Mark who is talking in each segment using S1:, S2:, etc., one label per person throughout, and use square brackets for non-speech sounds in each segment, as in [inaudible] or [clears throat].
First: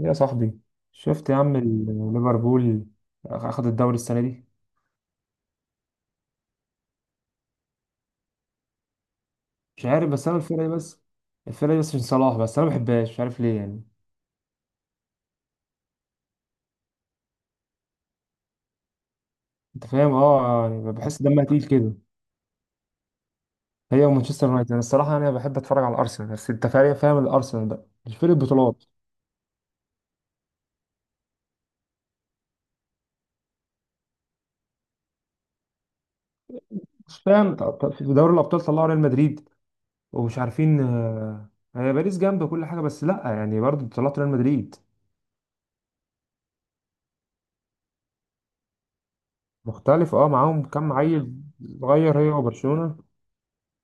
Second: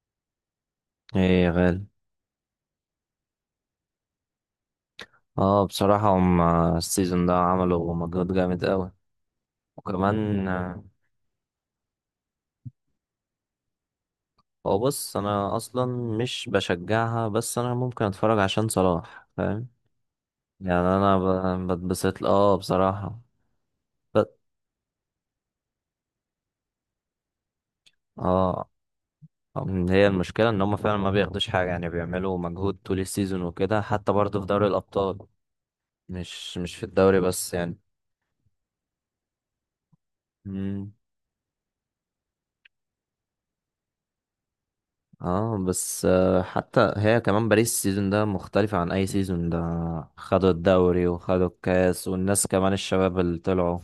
S1: يا صاحبي، شفت يا
S2: ايه يا
S1: عم
S2: غالي.
S1: ليفربول اخد الدوري السنه دي.
S2: اه بصراحة هم السيزون ده عملوا مجهود جامد قوي
S1: مش عارف، بس انا
S2: وكمان
S1: الفرقه دي بس عشان صلاح، بس انا ما بحبهاش، مش عارف ليه يعني.
S2: هو بص انا اصلا مش بشجعها بس انا ممكن اتفرج عشان صلاح فاهم.
S1: انت فاهم، اه،
S2: يعني
S1: يعني
S2: انا
S1: بحس دمها تقيل كده،
S2: بتبسط اه بصراحة.
S1: هي
S2: ب-
S1: ومانشستر يونايتد. انا الصراحه يعني انا بحب اتفرج على الارسنال، بس انت فاهم، الارسنال بقى مش فرقه
S2: اه
S1: بطولات.
S2: هي المشكلة ان هم فعلا ما بياخدوش حاجة يعني بيعملوا مجهود طول السيزون وكده حتى برضه في دوري الابطال مش في
S1: مش
S2: الدوري بس
S1: فاهم،
S2: يعني.
S1: في دوري الابطال طلعوا ريال مدريد، ومش عارفين.
S2: مم.
S1: هي باريس جنب كل حاجه، بس لا يعني برضه طلعت ريال مدريد.
S2: اه بس حتى هي كمان باريس السيزون ده مختلفة عن أي سيزون ده.
S1: مختلف، اه،
S2: خدوا
S1: معاهم كام
S2: الدوري
S1: عيل
S2: وخدوا الكاس
S1: صغير، هي
S2: والناس كمان
S1: وبرشلونه.
S2: الشباب اللي طلعوا.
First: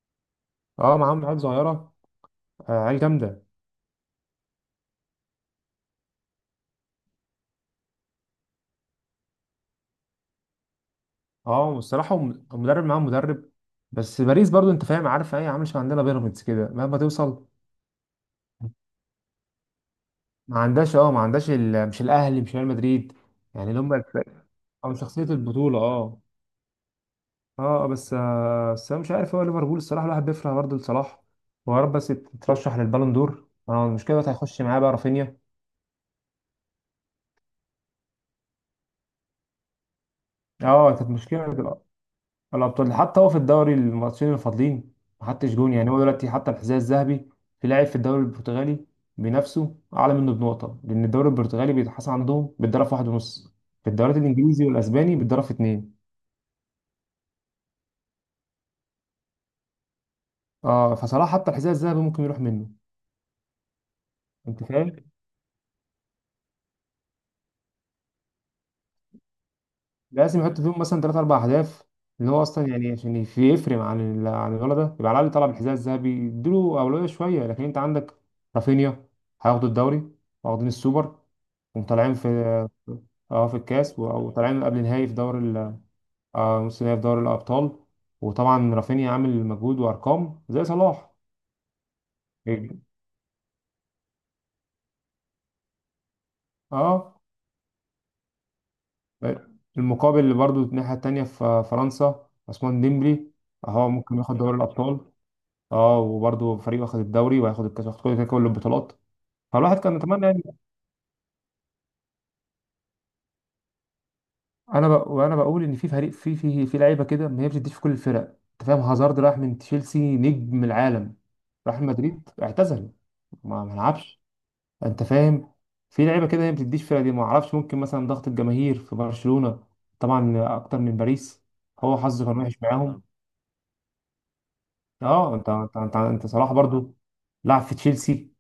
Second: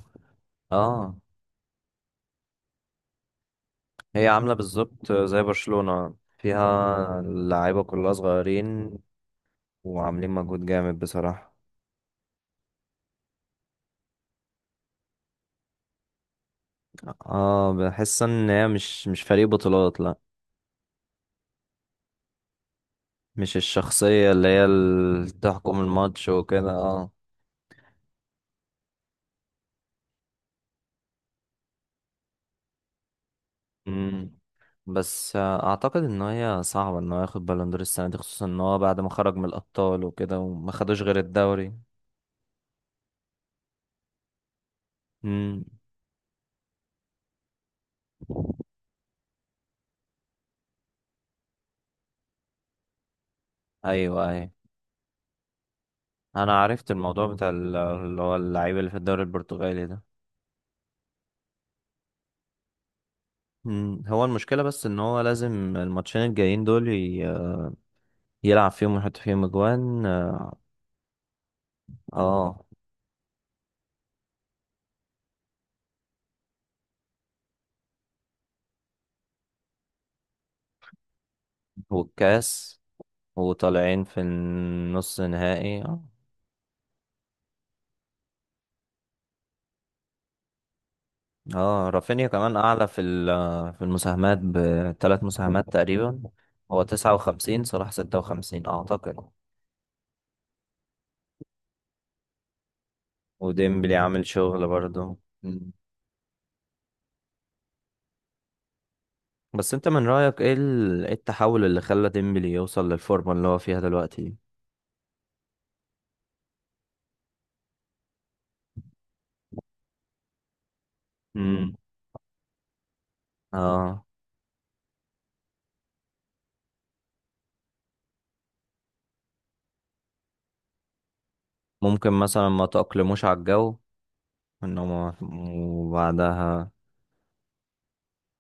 S1: اه،
S2: اه
S1: معاهم عيال صغيره، عيال جامده.
S2: هي عاملة بالظبط زي برشلونة فيها اللعيبة كلها صغيرين وعاملين مجهود جامد بصراحة.
S1: اه والصراحه المدرب، معاهم مدرب. بس باريس برضو، انت فاهم، عارف ايه، عامل شبه عندنا بيراميدز كده، مهما توصل
S2: اه بحس ان هي مش فريق بطولات لا.
S1: ما عندهاش. اه، ما عندهاش مش الاهلي، مش ريال مدريد.
S2: مش
S1: يعني اللي هم
S2: الشخصية اللي هي
S1: او شخصيه
S2: اللي
S1: البطوله.
S2: تحكم
S1: اه
S2: الماتش وكده اه.
S1: اه، بس آه بس انا مش عارف هو ليفربول، الصراحه الواحد بيفرح برضه لصلاح. هو يا رب بس يترشح للبالون دور. انا المشكله دلوقتي
S2: مم.
S1: هيخش معاه بقى
S2: بس
S1: رافينيا.
S2: اعتقد ان هي صعبه ان هو ياخد بالون دور السنه دي خصوصا ان هو بعد ما خرج من الابطال وكده وما
S1: اه
S2: خدوش
S1: كانت
S2: غير الدوري.
S1: مشكله الابطال، حتى هو في الدوري الماتشين الفاضلين ما حطش
S2: امم.
S1: جون. يعني هو دلوقتي حتى الحذاء الذهبي، في لاعب في الدوري البرتغالي بنفسه اعلى منه بنقطه، لان الدوري البرتغالي بيتحسن عندهم بالضرب في واحد ونص، في الدوري
S2: ايوه ايوه
S1: الانجليزي والاسباني بالضرب في اتنين.
S2: انا عرفت الموضوع بتاع اللي هو اللعيب اللي في الدوري البرتغالي ده.
S1: اه فصلاح حتى الحذاء الذهبي ممكن يروح منه.
S2: مم. هو المشكله
S1: انت
S2: بس ان
S1: فاهم،
S2: هو لازم الماتشين الجايين دول يلعب فيهم ويحط فيهم اجوان.
S1: لازم يحط فيهم مثلا ثلاث اربع اهداف، اللي هو
S2: اه
S1: اصلا يعني عشان يفرق عن عن الولد ده، يبقى على الاقل طلب الحذاء الذهبي اديله اولويه شويه. لكن انت عندك رافينيا، هياخدوا الدوري، واخدين السوبر، وطالعين في،
S2: والكاس
S1: اه، في الكاس،
S2: وطالعين في
S1: وطالعين قبل نهائي في
S2: النص
S1: دوري
S2: نهائي.
S1: آه، نص نهائي في دوري الأبطال. وطبعا رافينيا عامل مجهود وأرقام زي صلاح.
S2: اه رافينيا كمان اعلى في في المساهمات ب3 مساهمات تقريبا. هو تسعة
S1: اه
S2: وخمسين صلاح 56 اعتقد.
S1: المقابل اللي برضه الناحية التانية في فرنسا عثمان ديمبلي، اهو
S2: وديمبلي
S1: ممكن
S2: عامل
S1: ياخد دوري
S2: شغل
S1: الأبطال.
S2: برضه. مم.
S1: اه وبرضه فريق واخد الدوري، وهياخد الكاس، واخد كل البطولات.
S2: بس
S1: فالواحد
S2: انت
S1: كان
S2: من رأيك
S1: يتمنى.
S2: ايه إيه التحول اللي خلى ديمبلي يوصل للفورمة اللي هو فيها دلوقتي.
S1: وانا بقول ان في فريق في لعيبه كده ما هي بتديش في كل الفرق. انت فاهم، هازارد راح من تشيلسي، نجم العالم،
S2: امم.
S1: راح مدريد اعتزل، ما
S2: اه
S1: لعبش. انت فاهم، في لعيبه كده هي ما بتديش فرق دي. ما اعرفش، ممكن مثلا ضغط الجماهير في برشلونه طبعا اكتر من باريس، هو
S2: ممكن
S1: حظه كان
S2: مثلا
S1: وحش
S2: ما
S1: معاهم.
S2: تأقلموش على الجو انه
S1: اه انت صلاح
S2: وبعدها.
S1: برضو لعب في تشيلسي،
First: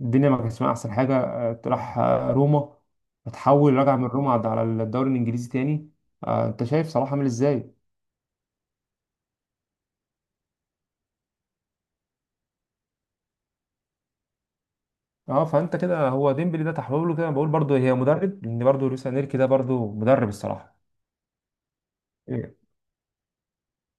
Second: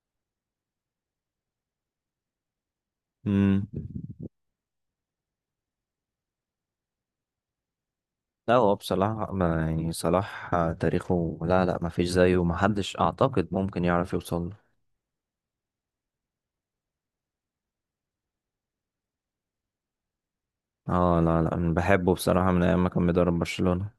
S1: الدنيا ما كانتش معاه احسن حاجه. راح روما،
S2: مم.
S1: اتحول رجع من روما على الدوري الانجليزي تاني. انت شايف صلاح عامل ازاي.
S2: لا هو بصراحة يعني صلاح تاريخه لا لا ما فيش زيه ما حدش اعتقد ممكن يعرف يوصل.
S1: اه، فانت كده هو ديمبلي ده تحول له كده. بقول برضه هي مدرب، لان برضه لويس انريكي ده برضه مدرب الصراحه.
S2: اه لا لا أنا بحبه بصراحة
S1: إيه.
S2: من أيام ما كان بيدرب برشلونة.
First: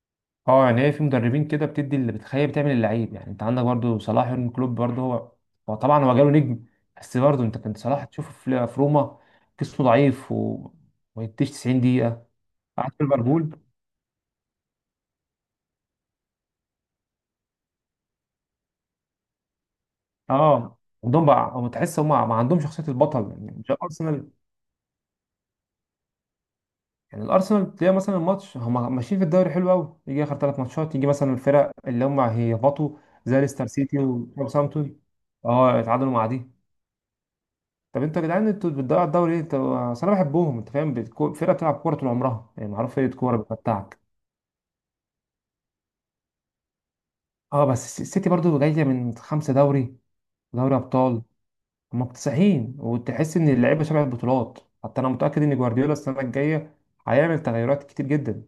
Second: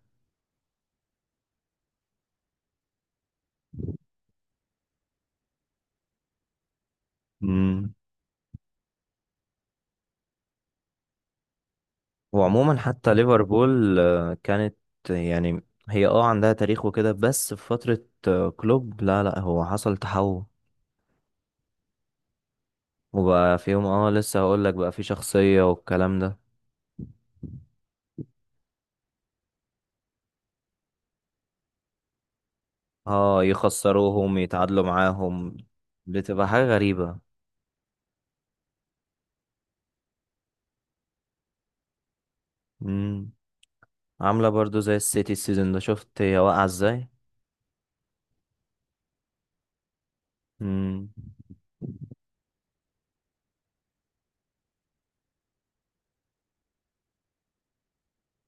S1: اه يعني هي في مدربين كده بتدي اللي بتخيل، بتعمل اللعيب. يعني انت عندك برضه صلاح، يورجن كلوب برضه هو، هو طبعا هو جاله نجم، بس برضه انت كنت
S2: امم.
S1: صلاح تشوفه في روما جسمه ضعيف وما يديش 90 دقيقه،
S2: وعموما
S1: قعد في
S2: حتى
S1: ليفربول.
S2: ليفربول كانت يعني. هي اه عندها تاريخ وكده بس في فترة كلوب لا لا هو حصل تحول
S1: اه عندهم بقى، هم تحس هم ما عندهم شخصيه البطل، يعني
S2: وبقى
S1: مش
S2: فيهم اه
S1: ارسنال.
S2: لسه هقول لك بقى في شخصية والكلام ده.
S1: يعني الارسنال تلاقي مثلا الماتش، هم ماشيين في الدوري حلو قوي، يجي اخر ثلاث ماتشات يجي مثلا الفرق اللي هم هيهبطوا، زي
S2: اه
S1: ليستر سيتي
S2: يخسروهم يتعادلوا
S1: وساوثهامبتون،
S2: معاهم
S1: اه اتعادلوا مع
S2: بتبقى
S1: دي.
S2: حاجة غريبة.
S1: طب انتوا يا جدعان انتوا بتضيعوا الدوري ليه؟ انتوا اصل انا بحبهم، انت فاهم، فرقه بتلعب كوره طول عمرها، يعني معروف فرقه
S2: امم.
S1: كوره بتمتعك.
S2: عاملة برضو زي السيتي السيزون ده شفت هي واقعة ازاي.
S1: اه بس السيتي برضو جايه من خمسه دوري، دوري
S2: امم.
S1: ابطال، هم مكتسحين. وتحس ان اللعيبه شبه البطولات. حتى انا متاكد ان جوارديولا السنه الجايه هيعمل تغيرات كتير جدا.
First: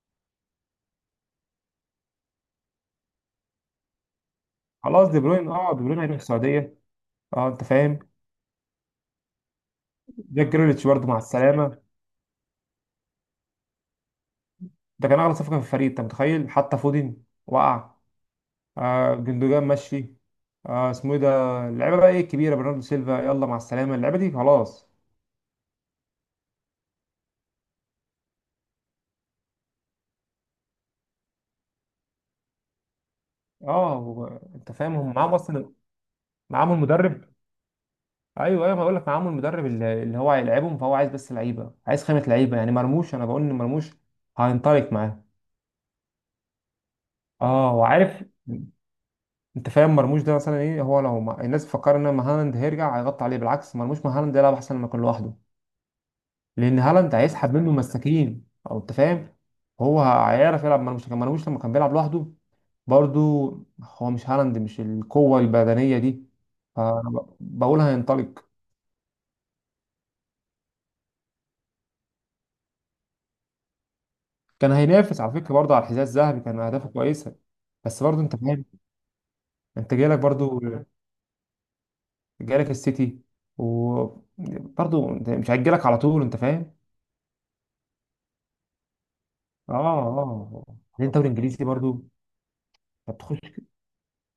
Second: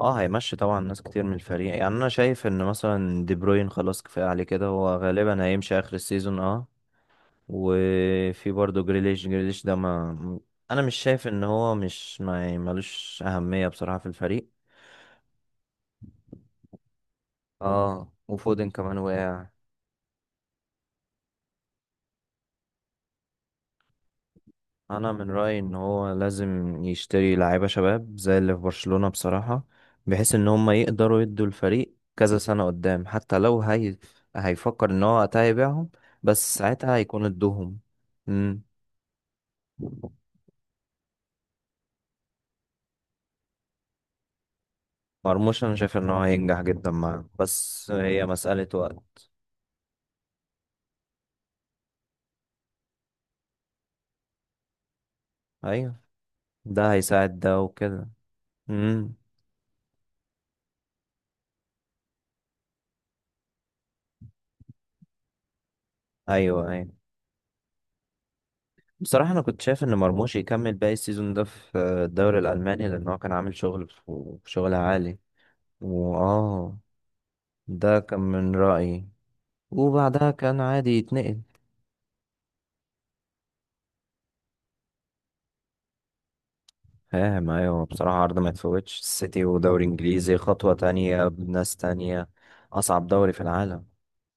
S2: اه هيمشي طبعا ناس كتير من الفريق يعني انا شايف ان مثلا دي بروين خلاص كفايه عليه كده هو
S1: خلاص دي
S2: غالبا
S1: بروين، اه
S2: هيمشي
S1: دي
S2: اخر
S1: بروين هيروح
S2: السيزون اه.
S1: السعوديه. اه انت فاهم،
S2: وفي برضه جريليش جريليش ده ما
S1: جاك
S2: انا
S1: جريليتش
S2: مش
S1: برضه مع
S2: شايف ان هو
S1: السلامة،
S2: مش ما ملوش اهميه بصراحه في الفريق.
S1: ده كان أغلى صفقة في الفريق. أنت متخيل، حتى فودن وقع.
S2: اه وفودن كمان
S1: آه
S2: وقع.
S1: جندوجان مشي. آه اسمه إيه ده، اللعيبة بقى إيه الكبيرة، برناردو سيلفا يلا مع السلامة، اللعيبة دي خلاص.
S2: انا من رايي ان هو لازم يشتري لعيبه شباب زي اللي في برشلونه بصراحه بحيث ان هم يقدروا يدوا الفريق كذا سنه قدام حتى لو
S1: أه
S2: هي
S1: هو- أنت
S2: هيفكر
S1: فاهم
S2: ان
S1: هم
S2: هو
S1: معاهم
S2: وقتها
S1: أصلا،
S2: يبيعهم بس
S1: معاهم
S2: ساعتها
S1: المدرب.
S2: هيكون ادوهم. امم.
S1: أيوه أيوه، ما بقول لك معاهم المدرب اللي هو هيلعبهم. فهو عايز بس لعيبة، عايز خامة لعيبة. يعني مرموش، أنا بقول إن مرموش هينطلق معاه.
S2: مرموش انا شايف ان هو هينجح جدا معاه
S1: أه
S2: بس
S1: وعارف،
S2: هي مساله وقت.
S1: انت فاهم، مرموش ده مثلا ايه، هو لو ما... الناس بتفكر ان مهالاند هيرجع هيغطي عليه. بالعكس، مرموش مهالاند يلعب احسن ما يكون لوحده،
S2: ايوه
S1: لان
S2: ده
S1: هالاند
S2: هيساعد
S1: هيسحب
S2: ده
S1: منه
S2: وكده.
S1: مساكين. او انت
S2: امم.
S1: فاهم، هو هيعرف يلعب، ما لوش لما كان بيلعب لوحده برضو، هو مش هالاند، مش القوه البدنيه دي.
S2: ايوه ايوه
S1: فبقول هينطلق.
S2: بصراحه انا كنت شايف ان مرموش يكمل باقي السيزون ده في الدوري الالماني لان هو كان عامل شغل في
S1: كان
S2: شغل عالي.
S1: هينافس على فكره برضو على الحذاء الذهبي، كان
S2: واه
S1: اهدافه كويسه.
S2: ده
S1: بس
S2: كان
S1: برضو انت
S2: من
S1: فاهم،
S2: رأيي
S1: انت جالك
S2: وبعدها كان
S1: برضو،
S2: عادي يتنقل.
S1: جالك السيتي، وبرضو انت مش هيجيلك على طول، انت فاهم.
S2: فاهم ايوه بصراحة عرض ما يتفوتش السيتي
S1: اه
S2: ودوري
S1: اه.
S2: انجليزي خطوة
S1: بعدين
S2: تانية
S1: الدوري الانجليزي
S2: بناس
S1: برضو،
S2: تانية. اصعب
S1: انت
S2: دوري
S1: بتخش
S2: في العالم.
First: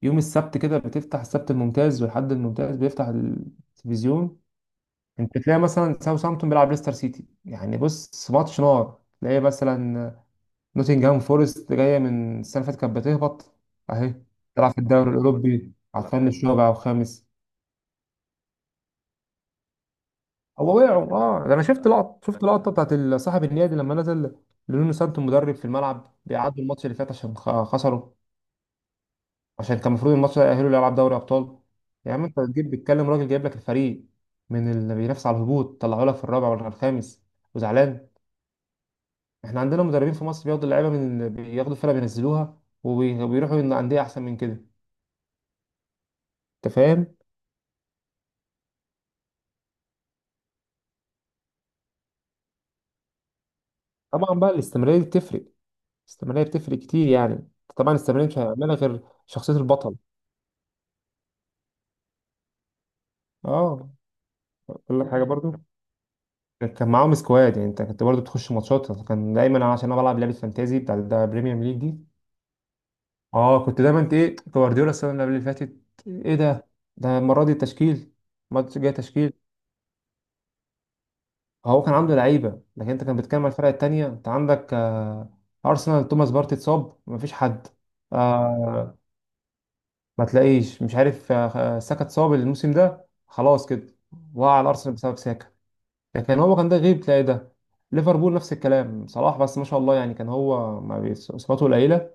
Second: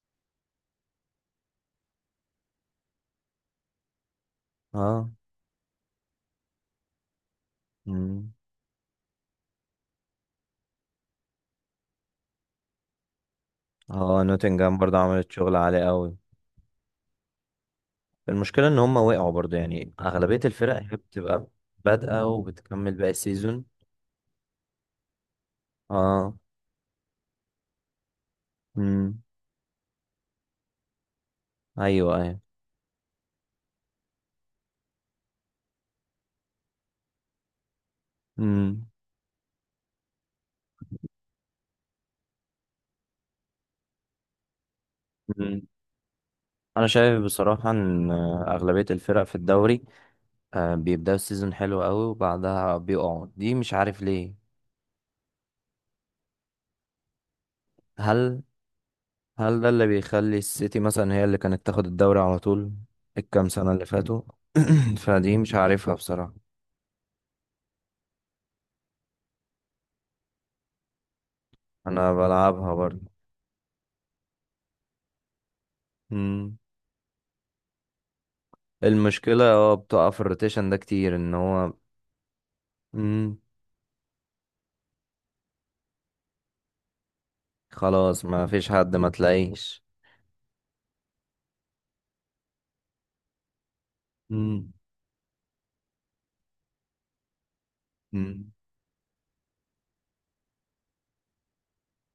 S1: يوم السبت كده، بتفتح السبت الممتاز والحد الممتاز بيفتح التلفزيون.
S2: اه.
S1: انت تلاقي مثلا ساوثهامبتون بيلعب ليستر سيتي، يعني بص
S2: مم.
S1: ماتش نار. تلاقي مثلا نوتنجهام فورست جايه من السنه اللي فاتت كانت بتهبط، اهي
S2: اه
S1: تلعب
S2: نوتنجهام
S1: في
S2: برضه
S1: الدوري
S2: عملت شغل
S1: الاوروبي
S2: عالي
S1: على
S2: قوي.
S1: الفن الرابع وخامس.
S2: المشكلة ان هم وقعوا برضه يعني اغلبية الفرق
S1: هو
S2: هي
S1: وقعوا،
S2: بتبقى
S1: اه ده انا شفت لقطه،
S2: بادئة
S1: شفت لقطه
S2: وبتكمل
S1: بتاعت
S2: باقي
S1: صاحب
S2: السيزون.
S1: النادي لما نزل لونو سانتو مدرب في الملعب،
S2: اه.
S1: بيعادوا الماتش اللي فات عشان خسروا،
S2: مم.
S1: عشان كان المفروض الماتش ده يأهله لألعاب دوري أبطال. يا
S2: ايوه
S1: عم
S2: ايوه.
S1: أنت بتجيب بتكلم راجل جايب لك الفريق من اللي بينافس على الهبوط، طلعوا لك في الرابع ولا الخامس وزعلان.
S2: مم.
S1: إحنا عندنا مدربين في مصر بياخدوا اللعيبة من، بياخدوا الفرقة بينزلوها وبيروحوا عند أندية أحسن من كده.
S2: مم.
S1: أنت
S2: انا
S1: فاهم؟
S2: شايف بصراحة ان اغلبية الفرق في الدوري بيبدأوا السيزون حلو قوي وبعدها بيقعوا دي مش عارف ليه.
S1: طبعا بقى الاستمرارية دي بتفرق، الاستمرارية بتفرق كتير يعني. طبعا الاستمرارية مش
S2: هل
S1: هيعملها غير شخصية
S2: هل ده اللي
S1: البطل.
S2: بيخلي السيتي مثلا هي اللي كانت تاخد الدوري على طول الكام سنة اللي
S1: اه
S2: فاتوا؟ [clears throat]
S1: أقول لك حاجة
S2: فدي
S1: برضو،
S2: مش عارفها بصراحة.
S1: كان معاهم سكواد. يعني انت كنت برضو بتخش ماتشات، كان دايما أنا، عشان انا بلعب لعبه فانتازي بتاع البريمير ليج دي،
S2: انا بلعبها برضه.
S1: اه كنت دايما انت ايه جوارديولا السنه اللي قبل اللي فاتت، ايه
S2: مم.
S1: ده، ده المره دي التشكيل، الماتش جاي تشكيل.
S2: المشكلة هو بتقع في الروتيشن ده كتير ان هو.
S1: هو كان عنده لعيبه، لكن انت كان
S2: مم.
S1: بتتكلم على الفرق التانيه. انت عندك آه ارسنال، توماس بارتي اتصاب مفيش حد.
S2: خلاص ما فيش حد
S1: آه
S2: ما تلاقيش.
S1: ما تلاقيش، مش عارف آه، ساكا اتصاب الموسم ده خلاص كده، وقع على
S2: مم.
S1: ارسنال بسبب ساكا. لكن هو كان ده غيب تلاقي ده. ليفربول
S2: مم.
S1: نفس الكلام، صلاح بس ما شاء الله، يعني كان هو ما اصاباته قليله.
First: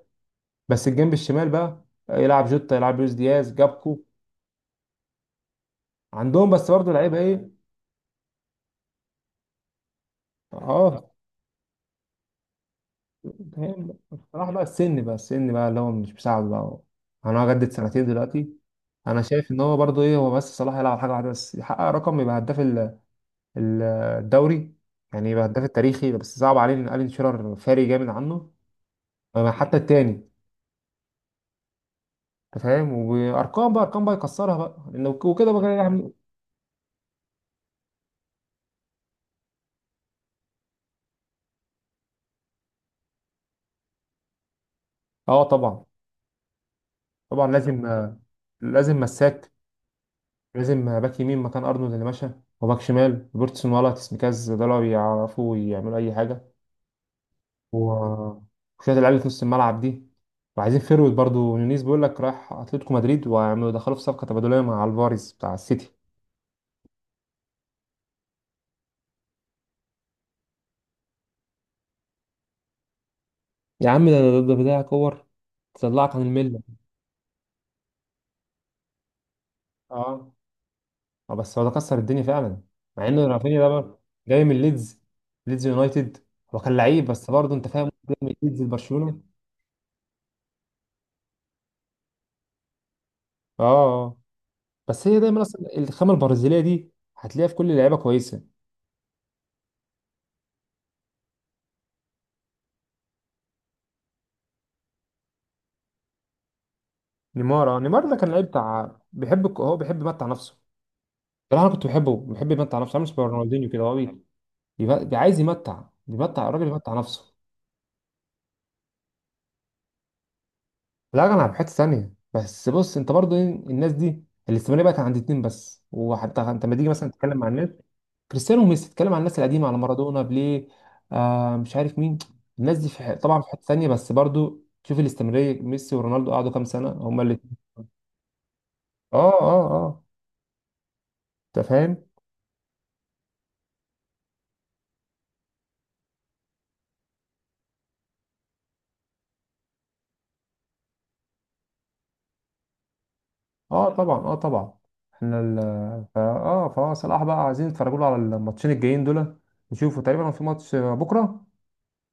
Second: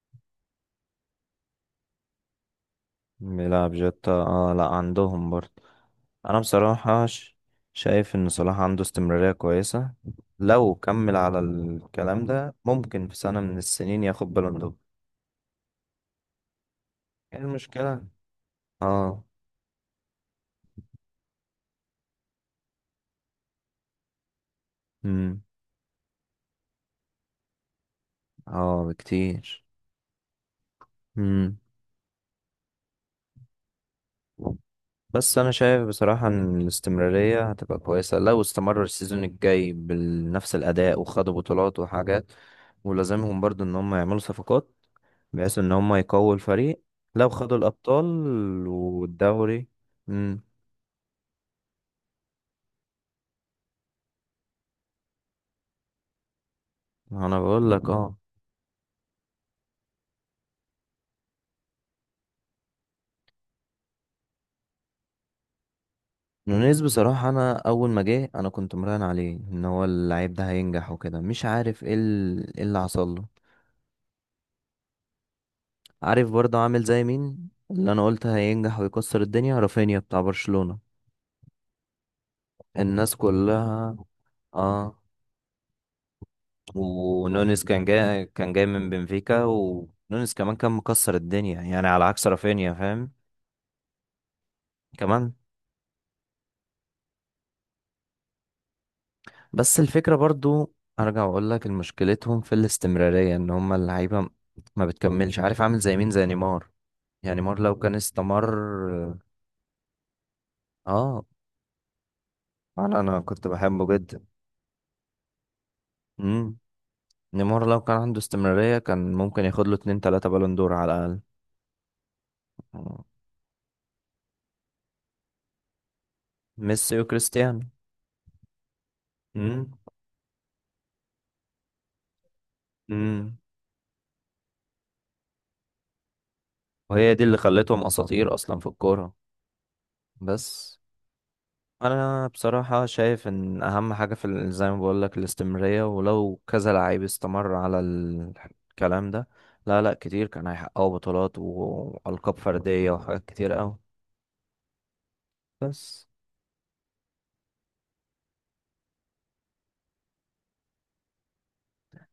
S1: بس الجنب الشمال بقى، يلعب جوتا يلعب لويس دياز
S2: بيلعب
S1: جابكو.
S2: جتا اه لا عندهم برضه. انا
S1: عندهم، بس برضه
S2: بصراحة
S1: لعيبه ايه.
S2: شايف ان صلاح عنده استمرارية كويسة
S1: لا
S2: لو
S1: اه
S2: كمل على الكلام ده ممكن في سنة من
S1: هي،
S2: السنين ياخد
S1: بصراحه
S2: بالون
S1: بقى
S2: دور.
S1: السن، بقى السن بقى اللي هو مش مساعد بقى،
S2: ايه
S1: انا هجدد
S2: المشكلة
S1: سنتين دلوقتي. انا
S2: اه.
S1: شايف ان هو برضه ايه، هو بس صلاح يلعب حاجه واحده بس، يحقق رقم، يبقى هداف ال- الدوري. يعني
S2: امم.
S1: يبقى هداف التاريخي، بس صعب عليه ان الين شيرر فارق جامد عنه.
S2: اه
S1: أما
S2: بكتير.
S1: حتى التاني،
S2: امم.
S1: انت فاهم، وارقام بقى، ارقام بقى يكسرها بقى، لانه
S2: بس انا
S1: وكده بقى
S2: شايف
S1: يعمل.
S2: بصراحة ان الاستمرارية هتبقى كويسة لو استمر السيزون الجاي بنفس الاداء وخدوا بطولات وحاجات ولازمهم برضو ان هم يعملوا صفقات
S1: اه
S2: بحيث ان
S1: طبعا،
S2: هم يقووا الفريق لو
S1: طبعا
S2: خدوا
S1: لازم،
S2: الابطال
S1: لازم مساك،
S2: والدوري. امم.
S1: لازم باك يمين مكان ارنولد اللي مشى، وباك شمال روبرتسون ولا تسميكاز ده لو يعرفوا يعملوا اي حاجه.
S2: انا بقول لك اه.
S1: و- وشويه اللعيبه في نص الملعب دي، وعايزين فيرويد برضو. نونيز بيقول لك رايح اتلتيكو مدريد، ويعملوا دخلوا في صفقه تبادليه مع الفاريز بتاع السيتي.
S2: نونيز بصراحة انا اول ما جه انا كنت مراهن عليه ان هو اللعيب ده هينجح وكده مش عارف ايه إيه اللي حصل له.
S1: يا عم ده بتاع كور تطلعك عن
S2: عارف برضه
S1: المله.
S2: عامل زي مين اللي انا قلت هينجح ويكسر الدنيا رافينيا بتاع
S1: اه
S2: برشلونة.
S1: بس هو ده كسر الدنيا فعلا. مع
S2: الناس
S1: ان رافينيا ده
S2: كلها
S1: برضه جاي من
S2: اه.
S1: ليدز، ليدز يونايتد، هو كان لعيب. بس برضه
S2: ونونيز
S1: انت
S2: كان
S1: فاهم، جاي
S2: جاي
S1: من
S2: كان
S1: ليدز
S2: جاي من
S1: لبرشلونه.
S2: بنفيكا ونونيز كمان كان مكسر الدنيا يعني على عكس رافينيا فاهم.
S1: اه آه. بس هي
S2: كمان.
S1: دايما اصلا الخامه البرازيليه دي هتلاقيها في كل اللعيبه كويسه.
S2: بس الفكرة برضو ارجع واقول لك مشكلتهم في الاستمرارية ان هم اللعيبة ما بتكملش عارف عامل زي مين زي نيمار. يعني نيمار لو
S1: نيمار، اه
S2: كان
S1: نيمار ده كان لعيب
S2: استمر
S1: بتاع بيحب هو بيحب يمتع نفسه.
S2: اه.
S1: بصراحه انا كنت بحبه، بيحب يمتع نفسه،
S2: انا
S1: عامل
S2: انا
S1: شبه
S2: كنت
S1: رونالدينيو كده.
S2: بحبه
S1: هو بي...
S2: جدا.
S1: بيبقى- بي... عايز يمتع، بيمتع
S2: امم.
S1: الراجل يمتع نفسه.
S2: نيمار لو كان عنده استمرارية كان ممكن ياخد له اتنين تلاتة بالون دور على الأقل.
S1: لا انا في حته ثانيه. بس بص انت برضو إيه، الناس دي الاستمراريه بقت عند اتنين بس. وحتى انت لما تيجي
S2: ميسي
S1: مثلا تتكلم مع
S2: وكريستيانو.
S1: الناس، كريستيانو وميسي، تتكلم عن الناس القديمه،
S2: امم.
S1: على مارادونا، بيليه، آه مش عارف مين. الناس دي في
S2: امم.
S1: طبعا في حته ثانيه، بس برضو شوف الاستمراريه، ميسي ورونالدو قعدوا كام سنه
S2: وهي
S1: هما
S2: دي اللي
S1: اللي.
S2: خلتهم اساطير اصلا في الكوره.
S1: اه اه اه،
S2: بس
S1: انت فاهم.
S2: انا بصراحه شايف ان اهم حاجه في زي ما بقول لك الاستمراريه ولو كذا لعيب استمر على الكلام ده. لا لا كتير كان هيحققوا بطولات والقاب فرديه وحاجات كتير قوي.
S1: اه طبعا، اه طبعا. احنا ال
S2: بس
S1: فا اه فهو صلاح بقى، عايزين نتفرجوا له على الماتشين الجايين دول، نشوفوا تقريبا لو في ماتش بكره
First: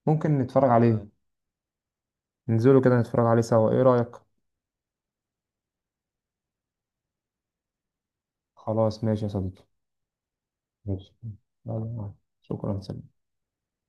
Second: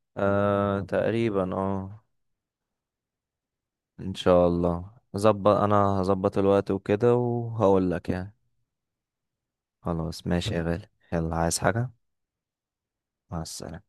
S1: ممكن نتفرج
S2: آه
S1: عليه،
S2: تقريبا اه.
S1: ننزلوا كده نتفرج عليه سوا، ايه رايك؟
S2: ان شاء الله ظبط. انا هظبط الوقت وكده وهقول لك يعني.
S1: خلاص ماشي يا صديقي.
S2: خلاص ماشي يا غالي
S1: ماشي،
S2: يلا عايز حاجه.
S1: يلا، شكرا، سلام.
S2: مع السلامه.